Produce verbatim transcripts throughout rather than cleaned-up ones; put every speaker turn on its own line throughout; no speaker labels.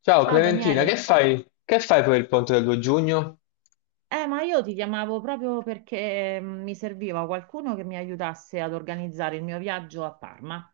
Ciao
Ciao
Clementina, che
Daniele,
fai? Che fai per il ponte del due giugno?
eh, ma io ti chiamavo proprio perché mm, mi serviva qualcuno che mi aiutasse ad organizzare il mio viaggio a Parma.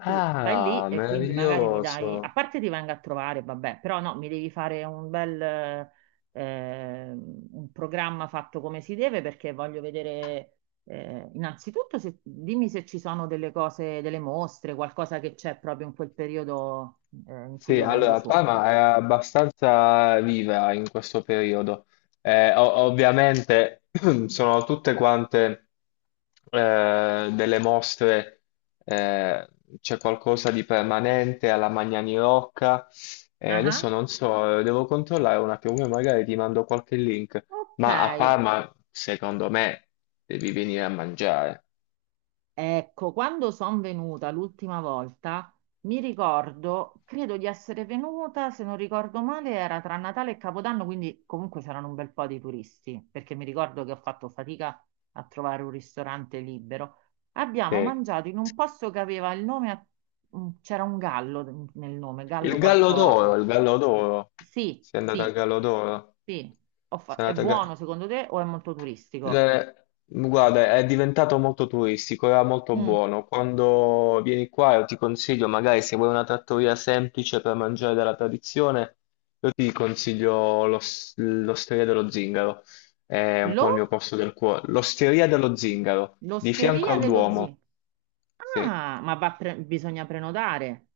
Tu stai lì e quindi magari mi dai,
meraviglioso.
a parte ti vengo a trovare, vabbè, però no, mi devi fare un bel eh, ehm, un programma fatto come si deve perché voglio vedere eh, innanzitutto se- dimmi se ci sono delle cose, delle mostre, qualcosa che c'è proprio in quel periodo eh, in cui
Sì,
io vengo
allora
su.
Parma è abbastanza viva in questo periodo. Eh, o- ovviamente sono tutte quante eh, delle mostre, eh, c'è qualcosa di permanente alla Magnani Rocca. Eh,
Ah,
adesso
ah.
non so, devo controllare un attimo, poi magari ti mando qualche link.
Ok.
Ma a Parma, secondo me, devi venire a mangiare.
Ecco, quando sono venuta l'ultima volta, mi ricordo, credo di essere venuta, se non ricordo male, era tra Natale e Capodanno, quindi comunque c'erano un bel po' di turisti, perché mi ricordo che ho fatto fatica a trovare un ristorante libero. Abbiamo
Sì.
mangiato in un posto che aveva il nome, a- mm, c'era un gallo nel nome, gallo
Il Gallo
qualcosa.
d'Oro, il Gallo d'Oro.
Sì,
Sei andata al
sì,
Gallo d'Oro.
sì. Ho fa-
Sei
È
andata al Ga-
buono secondo te o è molto turistico?
Eh, Guarda, è diventato molto turistico, era molto
Mm.
buono. Quando vieni qua, io ti consiglio, magari se vuoi una trattoria semplice per mangiare della tradizione, io ti consiglio l'os- l'Osteria dello Zingaro. È un po'
Lo?
il mio posto del cuore. L'Osteria dello Zingaro, di fianco
L'osteria
al
dello
Duomo.
zio.
Sì.
Ah, ma va pre- bisogna prenotare.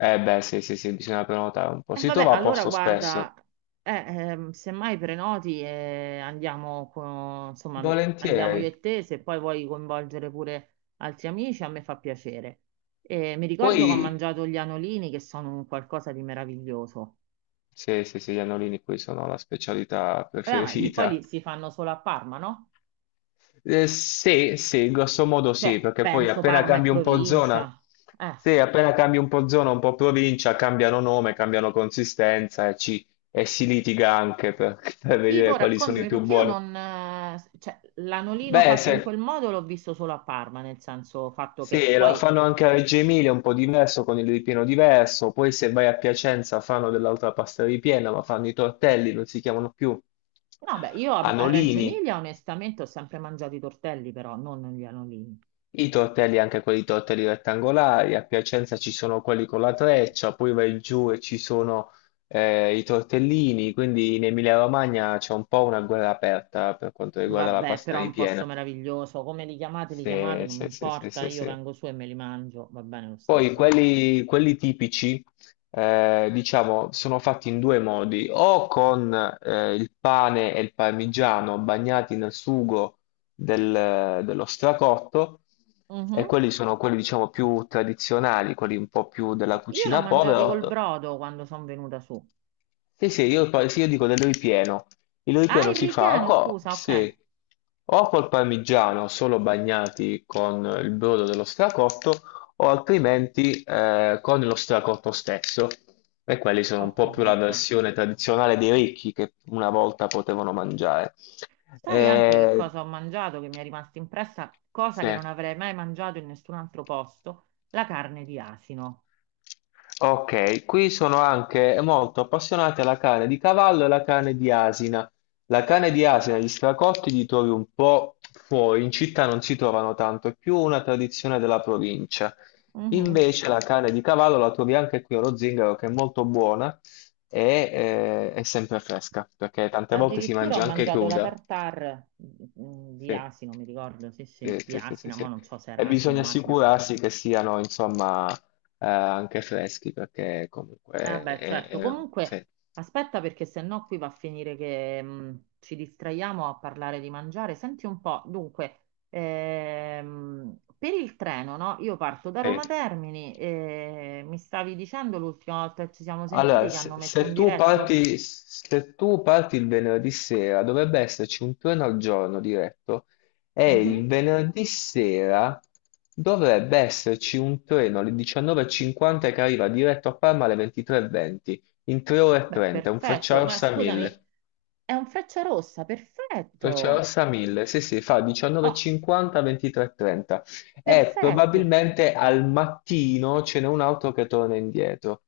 Eh beh, sì, sì, sì, bisogna prenotare un po'.
E
Si
vabbè,
trova a
allora
posto spesso.
guarda, eh, ehm, semmai prenoti e andiamo, con- insomma, andiamo io
Volentieri.
e te, se poi vuoi coinvolgere pure altri amici, a me fa piacere. E mi ricordo che ho
Poi,
mangiato gli anolini che sono un qualcosa di meraviglioso.
sì, sì, sì, gli annolini qui sono la specialità
Eh, ma li, poi
preferita.
li si fanno solo a Parma, no?
Eh, sì, sì, grosso modo
Cioè,
sì, perché poi
penso
appena
Parma e
cambi un po' zona,
provincia. Eh.
sì, appena cambi un po' zona, un po' provincia, cambiano nome, cambiano consistenza e, ci- e si litiga anche per, per
Tipo,
vedere quali sono i
raccontami
più
perché io
buoni.
non, eh, cioè, l'anolino
Beh,
fatto in
se,
quel modo l'ho visto solo a Parma, nel senso fatto che
Sì, la
poi,
fanno anche a Reggio Emilia, un po' diverso, con il ripieno diverso. Poi se vai a Piacenza fanno dell'altra pasta ripiena, ma fanno i tortelli, non si chiamano più
no, beh, io a, a Reggio
anolini.
Emilia onestamente ho sempre mangiato i tortelli, però non gli anolini.
I tortelli, anche quelli tortelli rettangolari. A Piacenza ci sono quelli con la treccia, poi vai giù e ci sono eh, i tortellini. Quindi in Emilia-Romagna c'è un po' una guerra aperta per quanto riguarda la
Vabbè,
pasta
però è un posto
ripiena.
meraviglioso, come li chiamate, li chiamate,
Sì,
non mi
sì, sì, sì,
importa,
sì,
io
sì.
vengo su e me li mangio, va bene lo
Poi
stesso.
quelli, quelli tipici, eh, diciamo, sono fatti in due modi, o con eh, il pane e il parmigiano bagnati nel sugo del- dello stracotto, e
Mhm.
quelli sono quelli, diciamo, più tradizionali, quelli un po' più della
Io l'ho
cucina
mangiati
povera,
col brodo quando sono venuta su.
sì, sì, io, poi- sì, io dico del ripieno. Il
Ah,
ripieno
il
si fa
ripieno,
co-
scusa, ok,
se o col parmigiano solo bagnati con il brodo dello stracotto o altrimenti eh, con lo stracotto stesso. E quelli sono un
ho
po' più la
capito.
versione tradizionale dei ricchi che una volta potevano mangiare.
Sai anche che
Eh,
cosa ho mangiato che mi è rimasta impressa, cosa
sì.
che non avrei mai mangiato in nessun altro posto? La carne di asino.
Ok, qui sono anche molto appassionati alla carne di cavallo e alla carne di asina. La carne di asina, gli stracotti li trovi un po' fuori, in città non si trovano tanto, è più una tradizione della provincia.
Mhm.
Invece la carne di cavallo la trovi anche qui allo Zingaro, che è molto buona e eh, è sempre fresca, perché tante volte si
Addirittura ho
mangia anche
mangiato la
cruda.
tartare mm, di
Sì,
asino, mi ricordo, sì, sì,
sì,
di
sì, sì, sì,
asina, ma
sì.
non so se
E
era
bisogna
asino o asina.
assicurarsi che siano, insomma, eh, anche freschi, perché comunque...
Eh beh,
è-
certo,
è- sì,
comunque aspetta perché sennò qui va a finire che mh, ci distraiamo a parlare di mangiare. Senti un po', dunque, ehm, per il treno, no? Io parto da
sì.
Roma Termini e mi stavi dicendo l'ultima volta che ci siamo sentiti
Allora,
che
se,
hanno messo un
se tu
diretto?
parti, se tu parti il venerdì sera, dovrebbe esserci un treno al giorno diretto, e
Mhm.
il venerdì sera dovrebbe esserci un treno alle diciannove e cinquanta che arriva diretto a Parma alle ventitré e venti, in tre ore e
Vabbè,
trenta, un
perfetto, ma
Frecciarossa
scusami,
mille.
è un Frecciarossa,
Freccia
perfetto!
rossa mille, sì sì, fa
Oh,
diciannove e cinquanta, ventitré e trenta e trenta e
perfetto!
probabilmente al mattino ce n'è un altro che torna indietro,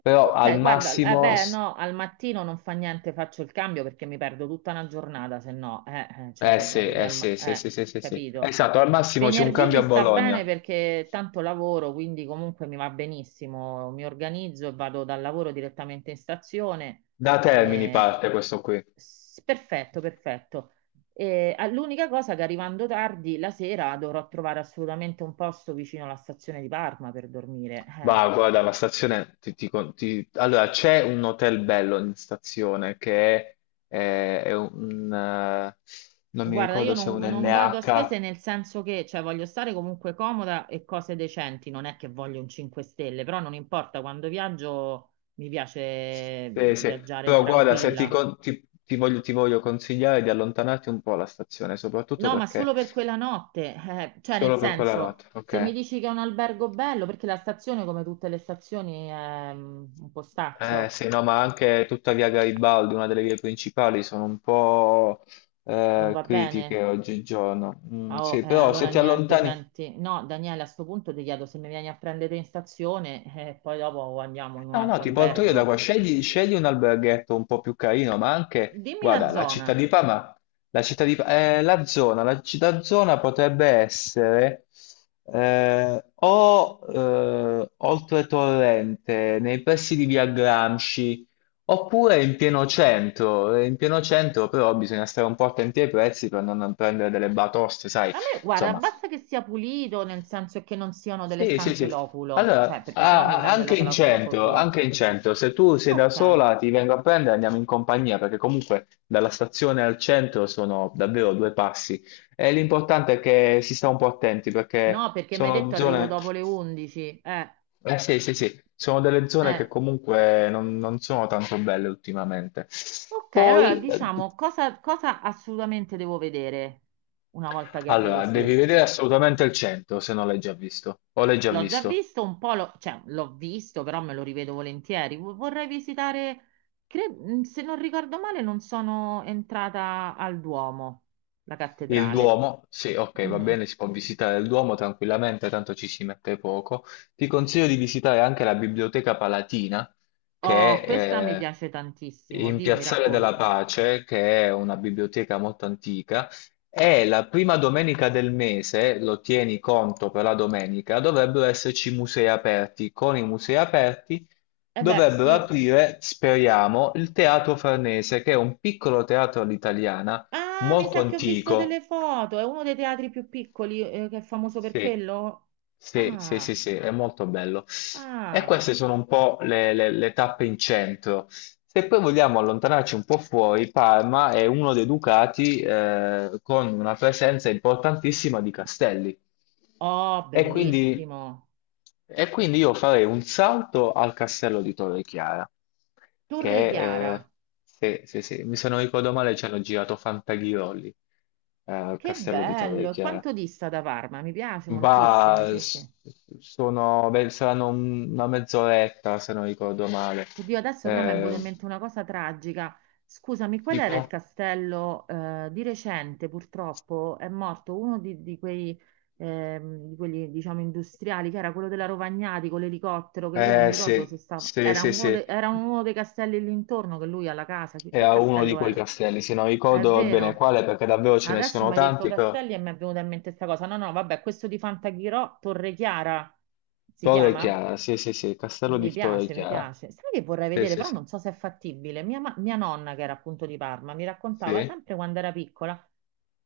però al
Ok, guarda, eh
massimo,
beh, no, al mattino non fa niente, faccio il cambio perché mi perdo tutta una giornata, se no, eh, eh, cioè
eh
se
sì,
vado via
eh
al ma-
sì, sì,
eh,
sì, sì, sì, sì.
capito?
Esatto, al massimo c'è un
Venerdì
cambio
mi
a
sta bene
Bologna,
perché tanto lavoro, quindi comunque mi va benissimo, mi organizzo e vado dal lavoro direttamente in stazione.
da Termini
eh,
parte questo qui,
s- Perfetto, perfetto. Eh, ah, l'unica cosa che arrivando tardi la sera dovrò trovare assolutamente un posto vicino alla stazione di Parma per dormire. eh.
va, guarda la stazione, ti- ti con- ti- allora c'è un hotel bello in stazione che è, è- è un, eh, non mi
Guarda, io
ricordo se è
non,
un
non vado a
N H.
spese nel senso che, cioè, voglio stare comunque comoda e cose decenti, non è che voglio un cinque stelle, però non importa, quando viaggio mi piace
Sì, sì.
viaggiare
Però guarda, se ti,
tranquilla.
con- ti- ti voglio, ti voglio consigliare di allontanarti un po' dalla stazione, soprattutto
No, ma
perché
solo per quella notte, eh, cioè, nel
solo per quella
senso,
notte,
se mi
ok?
dici che è un albergo bello, perché la stazione, come tutte le stazioni, è mm, un
Eh,
postaccio,
sì, no, ma anche tutta via Garibaldi, una delle vie principali, sono un po'
non
eh,
va
critiche
bene?
oggigiorno. Mm,
Ah, oh,
sì,
eh,
però se
allora
ti
niente,
allontani,
senti, no, Daniele, a sto punto ti chiedo se mi vieni a prendere in stazione eh, e poi dopo andiamo in un
no, no,
altro
ti porto io da
albergo.
qua. Scegli, scegli un alberghetto un po' più carino, ma anche,
Dimmi la
guarda, la città
zona.
di Parma, la città di, Pa- eh, la zona, la città zona potrebbe essere eh, o eh, oltre Torrente, nei pressi di Via Gramsci, oppure in pieno centro. Eh, In pieno centro però bisogna stare un po' attenti ai prezzi per non prendere delle batoste, sai,
A me, guarda,
insomma,
basta che sia pulito, nel senso che non siano delle
sì, sì,
stanze
sì.
loculo,
Allora,
cioè perché sennò
a-
mi
a-
prende
anche
la
in centro,
claustrofobia.
anche in centro, se tu sei da
Ok.
sola ti vengo a prendere, e andiamo in compagnia, perché comunque dalla stazione al centro sono davvero due passi. E l'importante è che si sta un po' attenti,
No,
perché
perché mi hai
sono
detto arrivo
zone,
dopo le undici. Eh,
eh sì, sì, sì, sono delle zone che
eh.
comunque non, non sono tanto belle ultimamente.
Ok, allora
Poi, eh,
diciamo cosa, cosa assolutamente devo vedere una volta che arrivo
allora,
su.
devi vedere assolutamente il centro, se non l'hai già visto, o l'hai già
L'ho già
visto.
visto un po', lo- cioè l'ho visto, però me lo rivedo volentieri. Vo- Vorrei visitare, cre- mm, se non ricordo male, non sono entrata al Duomo, la
Il
cattedrale.
Duomo, sì, ok, va
Mhm.
bene, si può visitare il Duomo tranquillamente, tanto ci si mette poco. Ti consiglio di visitare anche la Biblioteca Palatina,
Oh,
che
questa mi
è
piace
eh,
tantissimo.
in
Dimmi,
Piazzale della
racconta.
Pace, che è una biblioteca molto antica, e la prima domenica del mese, lo tieni conto per la domenica, dovrebbero esserci musei aperti. Con i musei aperti
Eh beh,
dovrebbero
sì.
aprire, speriamo, il Teatro Farnese, che è un piccolo teatro all'italiana
Ah, mi
molto
sa che ho visto delle
antico.
foto. È uno dei teatri più piccoli, eh, che è famoso per
Sì,
quello.
sì, sì,
Ah,
sì, sì, è molto bello. E
ah.
queste sono un po' le, le- le tappe in centro. Se poi vogliamo allontanarci un po' fuori, Parma è uno dei ducati eh, con una presenza importantissima di castelli.
Oh,
E quindi,
bellissimo.
e quindi io farei un salto al castello di Torre Chiara,
Torre
che
Chiara.
eh, se, se- se mi se non ricordo male ci hanno girato Fantaghirolli eh, al
Che
castello di
bello.
Torre
E
Chiara.
quanto dista da Parma? Mi piace
Bah,
moltissimo, sì, sì.
s- sono, beh, saranno un- una mezz'oretta se non ricordo male.
Oddio, adesso però mi è venuta
Eh,
in mente una cosa tragica. Scusami, qual era il
tipo?
castello? Eh, di recente, purtroppo, è morto uno di, di quei, ehm, di quelli, diciamo, industriali, che era quello della Rovagnati con l'elicottero, che lui non mi
Eh
ricordo se
sì,
stava...
sì,
Era
sì,
uno, de-
sì.
era uno dei castelli lì intorno, che lui ha la casa. Che, che
Era uno di
castello
quei
era?
castelli, se non
È
ricordo bene
vero.
quale, perché davvero ce ne
Adesso
sono
mi hai detto
tanti, però
castelli e mi è venuta in mente questa cosa. No, no, vabbè, questo di Fantaghirò, Torre Chiara si
Torre
chiama?
Chiara, sì, sì, sì, il castello
Mi
di Torre
piace, mi
Chiara.
piace. Sai che vorrei
Sì,
vedere,
sì,
però
sì.
non so se è fattibile. Mia, ma- mia nonna, che era appunto di Parma, mi raccontava
Sì,
sempre quando era piccola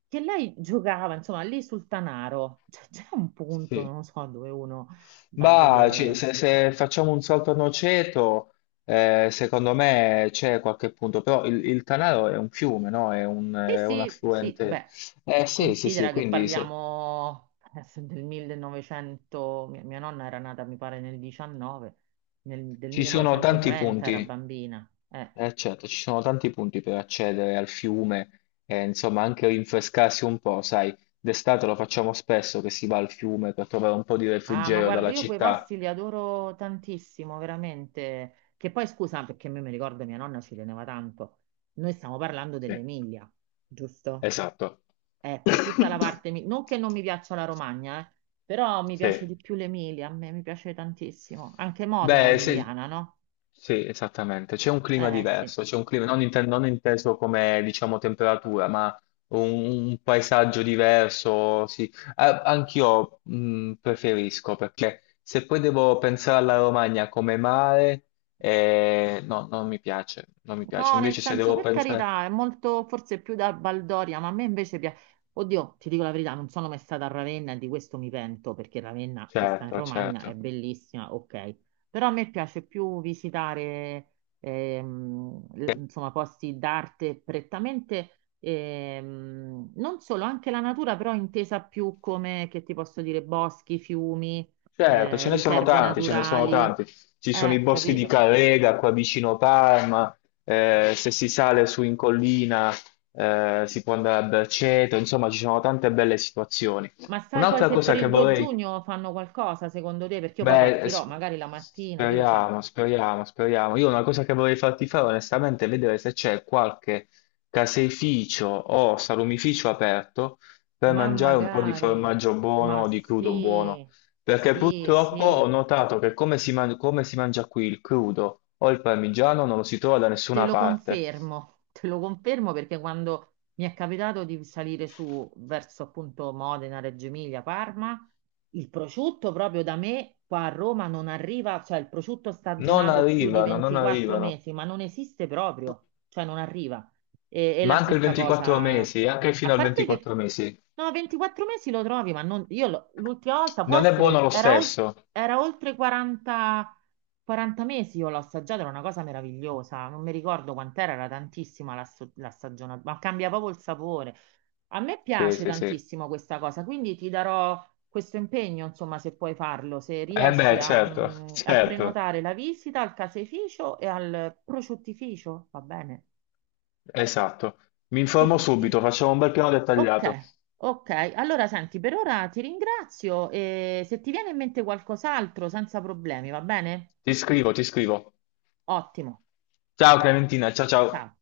che lei giocava, insomma, lì sul Tanaro. Cioè, c'è un punto,
sì.
non lo so, dove uno va a
Bah, ci-
vedere.
se, se facciamo un salto a noceto, eh, secondo me c'è qualche punto, però il, il Tanaro è un fiume, no? È un,
Sì,
è un
sì, sì,
affluente.
beh,
Eh sì, sì, sì,
considera che
quindi se-
parliamo adesso del millenovecento, mia, mia nonna era nata, mi pare, nel 19, nel- del
ci sono tanti
millenovecentotrenta era
punti,
bambina. Eh.
eh, certo, ci sono tanti punti per accedere al fiume, e insomma anche rinfrescarsi un po', sai, d'estate lo facciamo spesso che si va al fiume per trovare un po' di
Ah, ma
refrigerio
guarda,
dalla
io quei
città.
posti li adoro tantissimo, veramente. Che poi, scusa, perché io mi ricordo mia nonna ci teneva tanto. Noi stiamo parlando
Sì,
dell'Emilia, giusto?
esatto.
Ecco, tutta la parte... mi- Non che non mi piaccia la Romagna, eh, però mi piace
Sì.
di più l'Emilia, a me mi piace tantissimo. Anche Modena è
Beh, sì,
emiliana, no?
sì, esattamente. C'è un clima
Eh, sì.
diverso, c'è un clima non, inte- non inteso come, diciamo, temperatura, ma un, un paesaggio diverso, sì. A- Anch'io mh, preferisco, perché se poi devo pensare alla Romagna come mare, eh, no, non mi piace, non mi piace.
No, nel
Invece se
senso,
devo
per
pensare...
carità, è molto, forse più da baldoria, ma a me invece piace. Oddio, ti dico la verità, non sono mai stata a Ravenna e di questo mi pento, perché Ravenna, che sta in
Certo,
Romagna, è
certo.
bellissima, ok. Però a me piace più visitare, ehm, l- insomma, posti d'arte prettamente, ehm, non solo, anche la natura, però intesa più come, che ti posso dire, boschi, fiumi,
Certo,
eh,
ce ne sono
riserve
tanti, ce ne sono
naturali.
tanti. Ci sono i
Eh,
boschi di
capito?
Carrega qua vicino Parma, eh, se si sale su in collina eh, si può andare a Berceto, insomma ci sono tante belle situazioni.
Ma sai poi
Un'altra
se
cosa
per
che
il due
vorrei
giugno fanno qualcosa secondo te? Perché io poi
Beh,
partirò,
s-
magari la mattina, chi lo sa.
speriamo, speriamo, speriamo. Io una cosa che vorrei farti fare onestamente è vedere se c'è qualche caseificio o salumificio aperto per
Ma
mangiare un po' di
magari,
formaggio
ma
buono o di crudo buono.
sì,
Perché
sì,
purtroppo
sì.
ho notato che come si, man- come si mangia qui il crudo o il parmigiano non lo si trova da
Te
nessuna
lo
parte.
confermo, te lo confermo perché quando mi è capitato di salire su verso appunto Modena, Reggio Emilia, Parma, il prosciutto proprio da me qua a Roma non arriva, cioè il prosciutto
Non
stagionato più di
arrivano, non
ventiquattro
arrivano.
mesi, ma non esiste proprio, cioè non arriva. E, e la
Ma anche il
stessa cosa,
ventiquattro mesi, anche
a
fino al
parte che
ventiquattro mesi.
no, ventiquattro mesi lo trovi, ma non, io lo- l'ultima volta può
Non è buono
essere,
lo
era, ol-
stesso.
era oltre quaranta. quaranta mesi io l'ho assaggiata, era una cosa meravigliosa, non mi ricordo quant'era, era tantissima la, sto- la stagionata, ma cambia proprio il sapore. A me
Sì,
piace
sì, sì.
tantissimo questa cosa, quindi ti darò questo impegno, insomma, se puoi farlo, se
Eh
riesci
beh,
a,
certo,
mm, a
certo,
prenotare la visita al caseificio e al prosciuttificio, va bene?
esatto. Mi
Che
informo
dici?
subito, facciamo un bel piano dettagliato.
Ok, ok. Allora, senti, per ora ti ringrazio e se ti viene in mente qualcos'altro, senza problemi, va bene?
Ti scrivo, ti scrivo.
Ottimo.
Ciao
Ciao.
Clementina, ciao ciao.
Ciao.